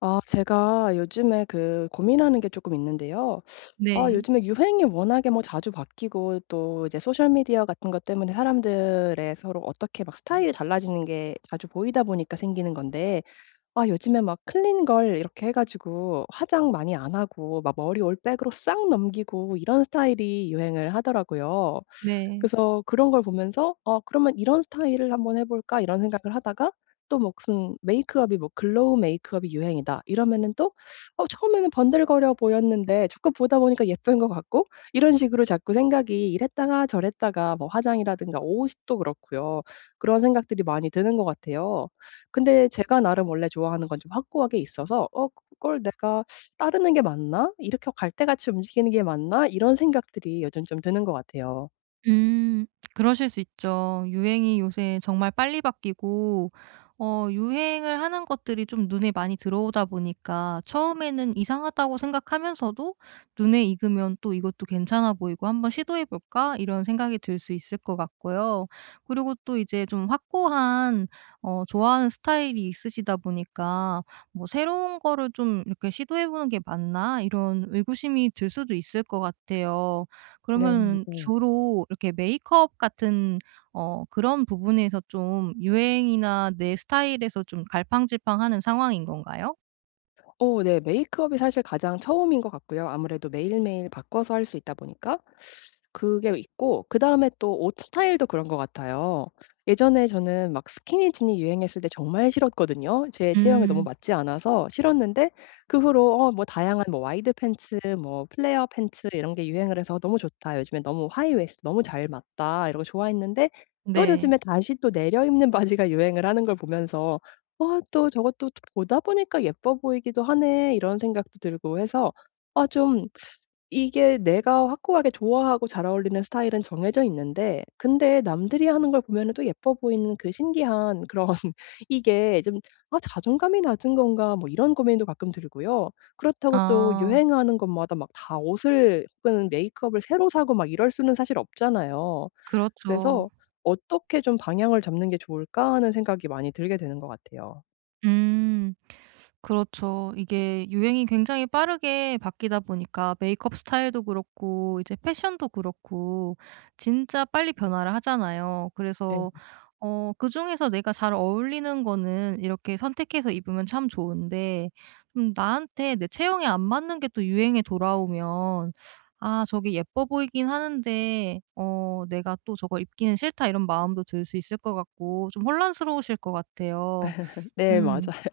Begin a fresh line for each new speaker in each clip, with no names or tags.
아 제가 요즘에 그 고민하는 게 조금 있는데요. 아
네.
요즘에 유행이 워낙에 뭐 자주 바뀌고 또 이제 소셜 미디어 같은 것 때문에 사람들의 서로 어떻게 막 스타일이 달라지는 게 자주 보이다 보니까 생기는 건데, 아 요즘에 막 클린 걸 이렇게 해 가지고 화장 많이 안 하고 막 머리 올백으로 싹 넘기고 이런 스타일이 유행을 하더라고요.
네.
그래서 그런 걸 보면서 '어 그러면 이런 스타일을 한번 해 볼까?' 이런 생각을 하다가, 또 뭐 무슨 메이크업이 뭐 글로우 메이크업이 유행이다 이러면은, 또 어 처음에는 번들거려 보였는데 자꾸 보다 보니까 예쁜 것 같고, 이런 식으로 자꾸 생각이 이랬다가 저랬다가 뭐 화장이라든가 옷도 그렇고요. 그런 생각들이 많이 드는 것 같아요. 근데 제가 나름 원래 좋아하는 건 좀 확고하게 있어서 '어 그걸 내가 따르는 게 맞나? 이렇게 갈대같이 움직이는 게 맞나?' 이런 생각들이 요즘 좀 드는 것 같아요.
음. 그러실 수 있죠. 유행이 요새 정말 빨리 바뀌고 유행을 하는 것들이 좀 눈에 많이 들어오다 보니까 처음에는 이상하다고 생각하면서도 눈에 익으면 또 '이것도 괜찮아 보이고 한번 시도해 볼까?' 이런 생각이 들 수 있을 것 같고요. 그리고 또 이제 좀 확고한 좋아하는 스타일이 있으시다 보니까 뭐 '새로운 거를 좀 이렇게 시도해 보는 게 맞나?' 이런 의구심이 들 수도 있을 것 같아요.
네,
그러면은
맞아요.
주로 이렇게 메이크업 같은 그런 부분에서 좀 유행이나 내 스타일에서 좀 갈팡질팡하는 상황인 건가요?
어 네. 메이크업이 사실 가장 처음인 것 같고요. 아무래도 매일매일 바꿔서 할 수 있다 보니까 그게 있고, 그다음에 또 옷 스타일도 그런 것 같아요. 예전에 저는 막 스키니진이 유행했을 때 정말 싫었거든요. 제 체형에 너무
음.
맞지 않아서 싫었는데, 그 후로 어 뭐 다양한 뭐 와이드 팬츠 뭐 플레어 팬츠 이런 게 유행을 해서 '너무 좋다. 요즘에 너무 하이 웨스트 너무 잘 맞다.' 이러고 좋아했는데, 또
네.
요즘에 다시 또 내려 입는 바지가 유행을 하는 걸 보면서 '아 또 저것도 또 보다 보니까 예뻐 보이기도 하네.' 이런 생각도 들고 해서, 아 좀, 이게 내가 확고하게 좋아하고 잘 어울리는 스타일은 정해져 있는데, 근데 남들이 하는 걸 보면은 또 예뻐 보이는 그 신기한 그런 이게 좀, '아 자존감이 낮은 건가?' 뭐 이런 고민도 가끔 들고요. 그렇다고 또
아.
유행하는 것마다 막 다 옷을 혹은 메이크업을 새로 사고 막 이럴 수는 사실 없잖아요.
그렇죠.
그래서 '어떻게 좀 방향을 잡는 게 좋을까?' 하는 생각이 많이 들게 되는 것 같아요.
음. 그렇죠. 이게 유행이 굉장히 빠르게 바뀌다 보니까 메이크업 스타일도 그렇고 이제 패션도 그렇고 진짜 빨리 변화를 하잖아요.
네.
그래서 그중에서 내가 잘 어울리는 거는 이렇게 선택해서 입으면 참 좋은데 좀 나한테 내 체형에 안 맞는 게 또 유행에 돌아오면 '아 저게 예뻐 보이긴 하는데 어 내가 또 저걸 입기는 싫다.' 이런 마음도 들 수 있을 것 같고 좀 혼란스러우실 것 같아요.
네,
음.
맞아요.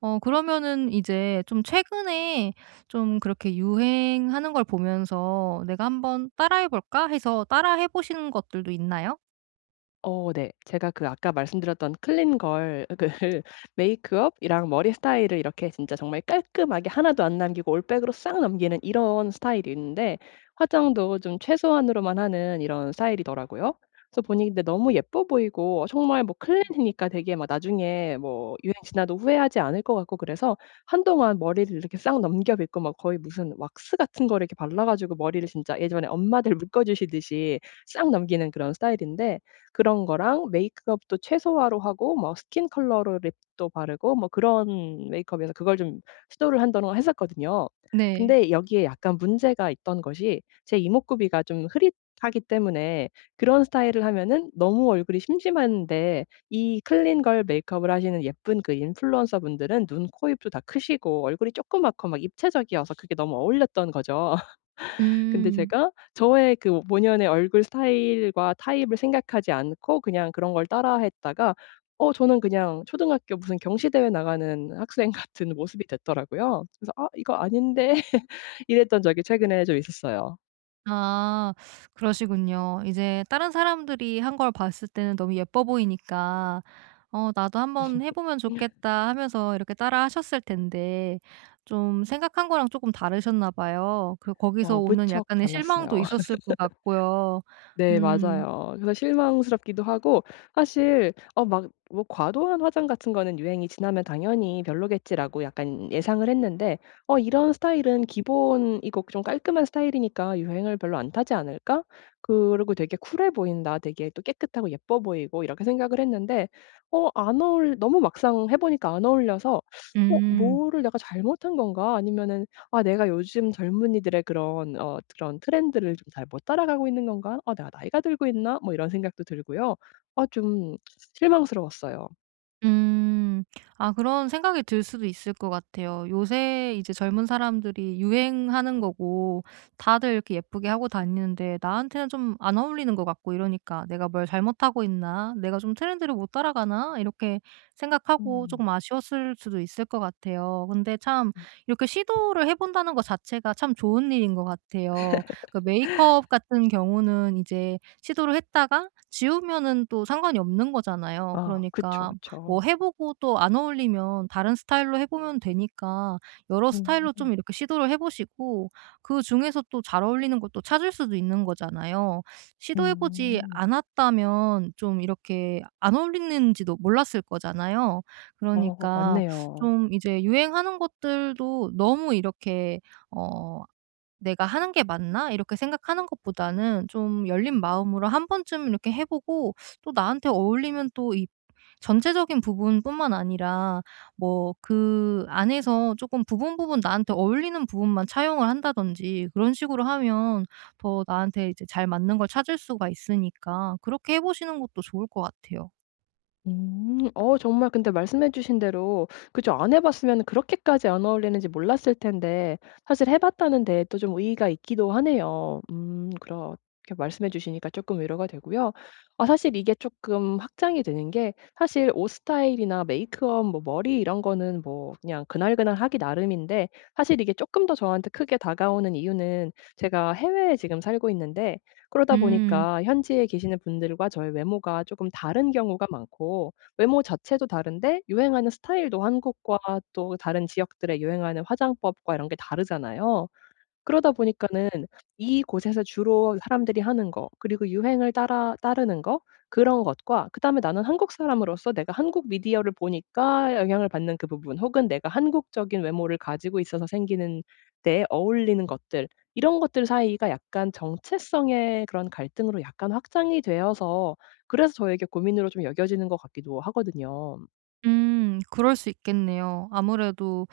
그러면은 이제 좀 최근에 좀 그렇게 유행하는 걸 보면서 '내가 한번 따라해 볼까?' 해서 따라해 보신 것들도 있나요?
어 네. 제가 그 아까 말씀드렸던 클린 걸 그 메이크업이랑 머리 스타일을 이렇게 진짜 정말 깔끔하게 하나도 안 남기고 올백으로 싹 넘기는 이런 스타일이 있는데, 화장도 좀 최소한으로만 하는 이런 스타일이더라고요. 그래서 보니 근데 너무 예뻐 보이고, 정말 뭐 클린이니까 되게 막 나중에 뭐 유행 지나도 후회하지 않을 것 같고, 그래서 한동안 머리를 이렇게 싹 넘겨 빗고 막 거의 무슨 왁스 같은 거를 이렇게 발라 가지고 머리를 진짜 예전에 엄마들 묶어 주시듯이 싹 넘기는 그런 스타일인데, 그런 거랑 메이크업도 최소화로 하고 뭐 스킨 컬러로 립도 바르고 뭐 그런 메이크업에서 그걸 좀 시도를 한동안 했었거든요.
네.
근데 여기에 약간 문제가 있던 것이, 제 이목구비가 좀 흐릿하기 때문에 그런 스타일을 하면은 너무 얼굴이 심심한데, 이 클린 걸 메이크업을 하시는 예쁜 그 인플루언서분들은 눈, 코, 입도 다 크시고 얼굴이 조그맣고 막 입체적이어서 그게 너무 어울렸던 거죠. 근데
음.
제가 저의 그 본연의 얼굴 스타일과 타입을 생각하지 않고 그냥 그런 걸 따라했다가, 어 저는 그냥 초등학교 무슨 경시대회 나가는 학생 같은 모습이 됐더라고요. 그래서 '아 이거 아닌데.' 이랬던 적이 최근에 좀 있었어요.
아 그러시군요. 이제 다른 사람들이 한 걸 봤을 때는 너무 예뻐 보이니까 '어 나도 한번 해 보면 좋겠다.' 하면서 이렇게 따라하셨을 텐데 좀 생각한 거랑 조금 다르셨나 봐요. 그 거기서
어
오는
무척
약간의 실망도
달랐어요.
있었을 것 같고요.
네,
음.
맞아요. 그래서 실망스럽기도 하고, 사실 어 막 뭐 과도한 화장 같은 거는 유행이 지나면 당연히 별로겠지라고 약간 예상을 했는데, 어 '이런 스타일은 기본이고 좀 깔끔한 스타일이니까 유행을 별로 안 타지 않을까? 그리고 되게 쿨해 보인다. 되게 또 깨끗하고 예뻐 보이고.' 이렇게 생각을 했는데, 어 안 어울 너무 막상 해 보니까 안 어울려서 '어
음.
뭐를 내가 잘못한 건가?' 아니면은 '아 내가 요즘 젊은이들의 그런 어 그런 트렌드를 좀 잘 못 따라가고 있는 건가? 어 내가 나이가 들고 있나?' 뭐 이런 생각도 들고요. 아 좀 실망스러웠어요.
음. 아 그런 생각이 들 수도 있을 것 같아요. 요새 이제 젊은 사람들이 유행하는 거고 다들 이렇게 예쁘게 하고 다니는데 나한테는 좀 안 어울리는 것 같고 이러니까 '내가 뭘 잘못하고 있나? 내가 좀 트렌드를 못 따라가나?' 이렇게 생각하고 조
음.
금 아쉬웠을 수도 있을 것 같아요. 근데 참
음.
이렇게 시도를 해 본다는 것 자체가 참 좋은 일인 것 같아요. 그 메이크업 같은 경우는 이제 시도를 했다가 지우면은 또 상관이 없는 거잖아요.
아 그쵸,
그러니까 뭐
그쵸.
해 보고 또 안 어울리면 다른 스타일로 해 보면 되니까 여러
음.
스타일로
음.
좀 이렇게 시도를 해 보시고 그중에서 또 잘 어울리는 것도 찾을 수도 있는 거잖아요. 시도해 보지
음.
않았다면 좀 이렇게 안 어울리는지도 몰랐을 거잖아요.
어
그러니까
맞네요.
좀 이제 유행하는 것들도 너무 이렇게 어 '내가 하는 게 맞나?' 이렇게 생각하는 것보다는 좀 열린 마음으로 한 번쯤 이렇게 해 보고 또 나한테 어울리면 또 이 전체적인 부분뿐만 아니라 뭐 그 안에서 조금 부분, 부분 나한테 어울리는 부분만 차용을 한다든지 그런 식으로 하면 더 나한테 이제 잘 맞는 걸 찾을 수가 있으니까 그렇게 해 보시는 것도 좋을 것 같아요.
음. 어 정말 근데 말씀해 주신 대로, 그죠, 안 해 봤으면 그렇게까지 안 어울리는지 몰랐을 텐데 사실 해 봤다는 데에 또 좀 의의가 있기도 하네요. 그렇게 말씀해 주시니까 조금 위로가 되고요. 아 사실 이게 조금 확장이 되는 게, 사실 옷 스타일이나 메이크업 뭐 머리 이런 거는 뭐 그냥 그날그날 하기 나름인데, 사실 이게 조금 더 저한테 크게 다가오는 이유는 제가 해외에 지금 살고 있는데, 그러다
음.
보니까 현지에 계시는 분들과 저의 외모가 조금 다른 경우가 많고, 외모 자체도 다른데 유행하는 스타일도 한국과 또 다른 지역들의 유행하는 화장법과 이런 게 다르잖아요. 그러다 보니까는 이곳에서 주로 사람들이 하는 거, 그리고 유행을 따라 따르는 거, 그런 것과 그다음에 나는 한국 사람으로서 내가 한국 미디어를 보니까 영향을 받는 그 부분, 혹은 내가 한국적인 외모를 가지고 있어서 생기는 데에 어울리는 것들, 이런 것들 사이가 약간 정체성의 그런 갈등으로 약간 확장이 되어서 그래서 저에게 고민으로 좀 여겨지는 것 같기도 하거든요.
그럴 수 있겠네요. 아무래도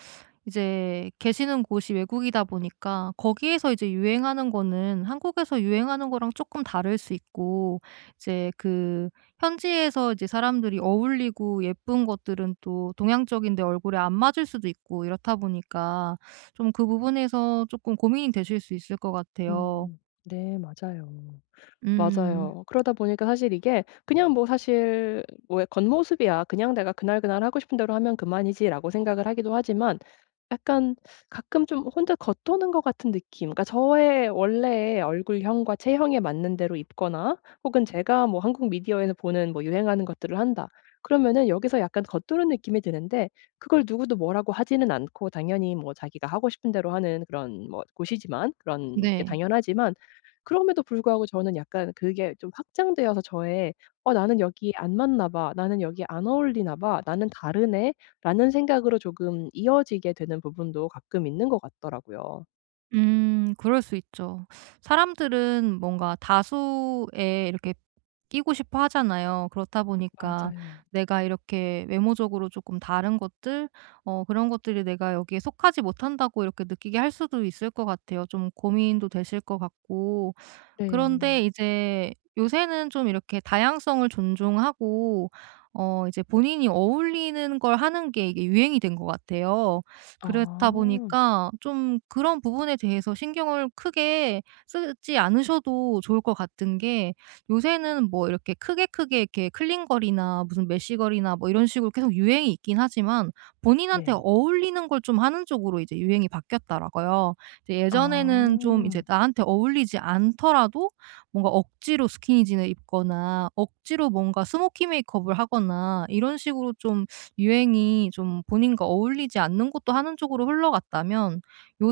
이제 계시는 곳이 외국이다 보니까 거기에서 이제 유행하는 거는 한국에서 유행하는 거랑 조금 다를 수 있고 이제 그 현지에서 이제 사람들이 어울리고 예쁜 것들은 또 동양적인데 얼굴에 안 맞을 수도 있고 이렇다 보니까 좀 그 부분에서 조금 고민이 되실 수 있을 것 같아요.
음. 네, 맞아요.
음
맞아요. 그러다 보니까 사실 이게 그냥 뭐, 사실 뭐 겉모습이야. 그냥 내가 그날그날 하고 싶은 대로 하면 그만이지라고 생각을 하기도 하지만, 약간 가끔 좀 혼자 겉도는 것 같은 느낌. 그러니까 저의 원래의 얼굴형과 체형에 맞는 대로 입거나 혹은 제가 뭐 한국 미디어에서 보는 뭐 유행하는 것들을 한다. 그러면은 여기서 약간 겉도는 느낌이 드는데, 그걸 누구도 뭐라고 하지는 않고 당연히 뭐 자기가 하고 싶은 대로 하는 그런 뭐 곳이지만, 그런 게
네.
당연하지만 그럼에도 불구하고 저는 약간 그게 좀 확장되어서 저의 '어 나는 여기 안 맞나 봐. 나는 여기 안 어울리나 봐. 나는 다르네.' 라는 생각으로 조금 이어지게 되는 부분도 가끔 있는 것 같더라고요.
그럴 수 있죠. 사람들은 뭔가 다수에 이렇게 끼고 싶어 하잖아요. 그렇다 보니까
맞아요.
내가 이렇게 외모적으로 조금 다른 것들 그런 것들이 내가 여기에 속하지 못한다고 이렇게 느끼게 할 수도 있을 것 같아요. 좀 고민도 되실 것 같고
네.
그런데 이제 요새는 좀 이렇게 다양성을 존중하고 이제 본인이 어울리는 걸 하는 게 이게 유행이 된 것 같아요. 그렇다
아.
보니까 좀 그런 부분에 대해서 신경을 크게 쓰지 않으셔도 좋을 것 같은 게 요새는 뭐 이렇게 크게 크게 이렇게 클린걸이나 무슨 메쉬걸이나 뭐 이런 식으로 계속 유행이 있긴 하지만 본인한테
네.
어울리는 걸 좀 하는 쪽으로 이제 유행이 바뀌었더라고요. 이제
아.
예전에는 좀 이제 나한테 어울리지 않더라도 뭔가 억지로 스키니진을 입거나 억지로 뭔가 스모키 메이크업을 하거나 이런 식으로 좀 유행이 좀 본인과 어울리지 않는 것도 하는 쪽으로 흘러갔다면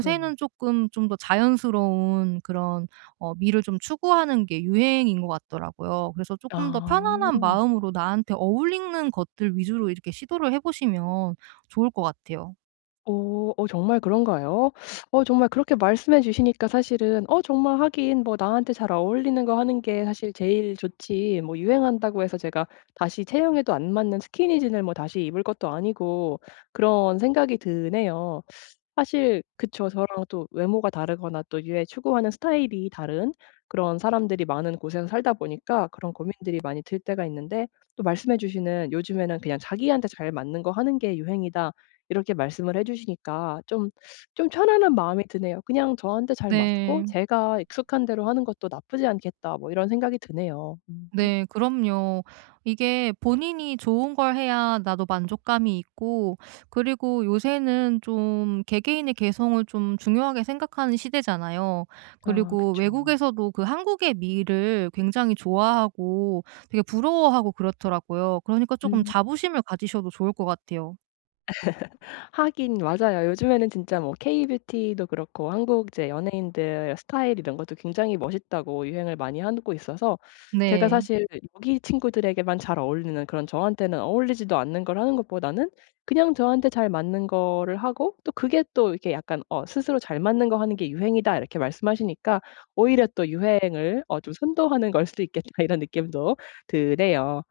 네.
조금 좀 더 자연스러운 그런 미를 좀 추구하는 게 유행인 것 같더라고요. 그래서 조금 더
아.
편안한 마음으로 나한테 어울리는 것들 위주로 이렇게 시도를 해 보시면 좋을 것 같아요.
어. 어 정말 그런가요? 어 정말 그렇게 말씀해 주시니까 사실은, 어 정말 하긴 뭐 나한테 잘 어울리는 거 하는 게 사실 제일 좋지, 뭐 유행한다고 해서 제가 다시 체형에도 안 맞는 스키니진을 뭐 다시 입을 것도 아니고, 그런 생각이 드네요. 사실 그쵸. 저랑 또 외모가 다르거나 또 유해 추구하는 스타일이 다른 그런 사람들이 많은 곳에서 살다 보니까 그런 고민들이 많이 들 때가 있는데, 또 말씀해 주시는 "요즘에는 그냥 자기한테 잘 맞는 거 하는 게 유행이다." 이렇게 말씀을 해 주시니까 좀, 좀 편안한 마음이 드네요. '그냥 저한테 잘 맞고
네.
제가 익숙한 대로 하는 것도 나쁘지 않겠다.' 뭐 이런 생각이 드네요. 음.
네, 그럼요. 이게 본인이 좋은 걸 해야 나도 만족감이 있고, 그리고 요새는 좀 개개인의 개성을 좀 중요하게 생각하는 시대잖아요.
아
그리고
그쵸.
외국에서도 그 한국의 미를 굉장히 좋아하고 되게 부러워하고 그렇더라고요. 그러니까 조금
음.
자부심을 가지셔도 좋을 것 같아요.
하긴 맞아요. 요즘에는 진짜 뭐 K뷰티도 그렇고 한국 이제 연예인들 스타일 이런 것도 굉장히 멋있다고 유행을 많이 하고 있어서, 제가
네,
사실 여기 친구들에게만 잘 어울리는 그런 저한테는 어울리지도 않는 걸 하는 것보다는 그냥 저한테 잘 맞는 거를 하고, 또 그게 또 이렇게 약간 어 스스로 잘 맞는 거 하는 게 유행이다 이렇게 말씀하시니까 오히려 또 유행을 어 좀 선도하는 걸 수도 있겠다 이런 느낌도 드네요.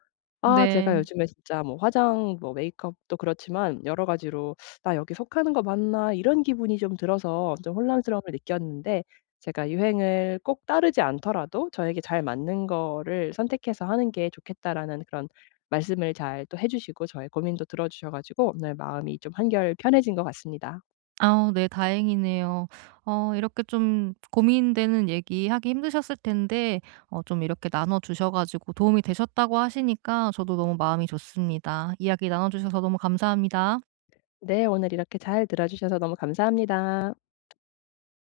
아 제가
네.
요즘에 진짜 뭐 화장 뭐 메이크업도 그렇지만 여러 가지로 '나 여기 속하는 거 맞나?' 이런 기분이 좀 들어서 좀 혼란스러움을 느꼈는데, 제가 유행을 꼭 따르지 않더라도 저에게 잘 맞는 거를 선택해서 하는 게 좋겠다라는 그런 말씀을 잘 또 해 주시고 저의 고민도 들어 주셔 가지고 오늘 마음이 좀 한결 편해진 것 같습니다.
아 네 다행이네요. 이렇게 좀 고민되는 얘기하기 힘드셨을 텐데 좀 이렇게 나눠 주셔 가지고 도움이 되셨다고 하시니까 저도 너무 마음이 좋습니다. 이야기 나눠 주셔서 너무 감사합니다.
네 오늘 이렇게 잘 들어 주셔서 너무 감사합니다.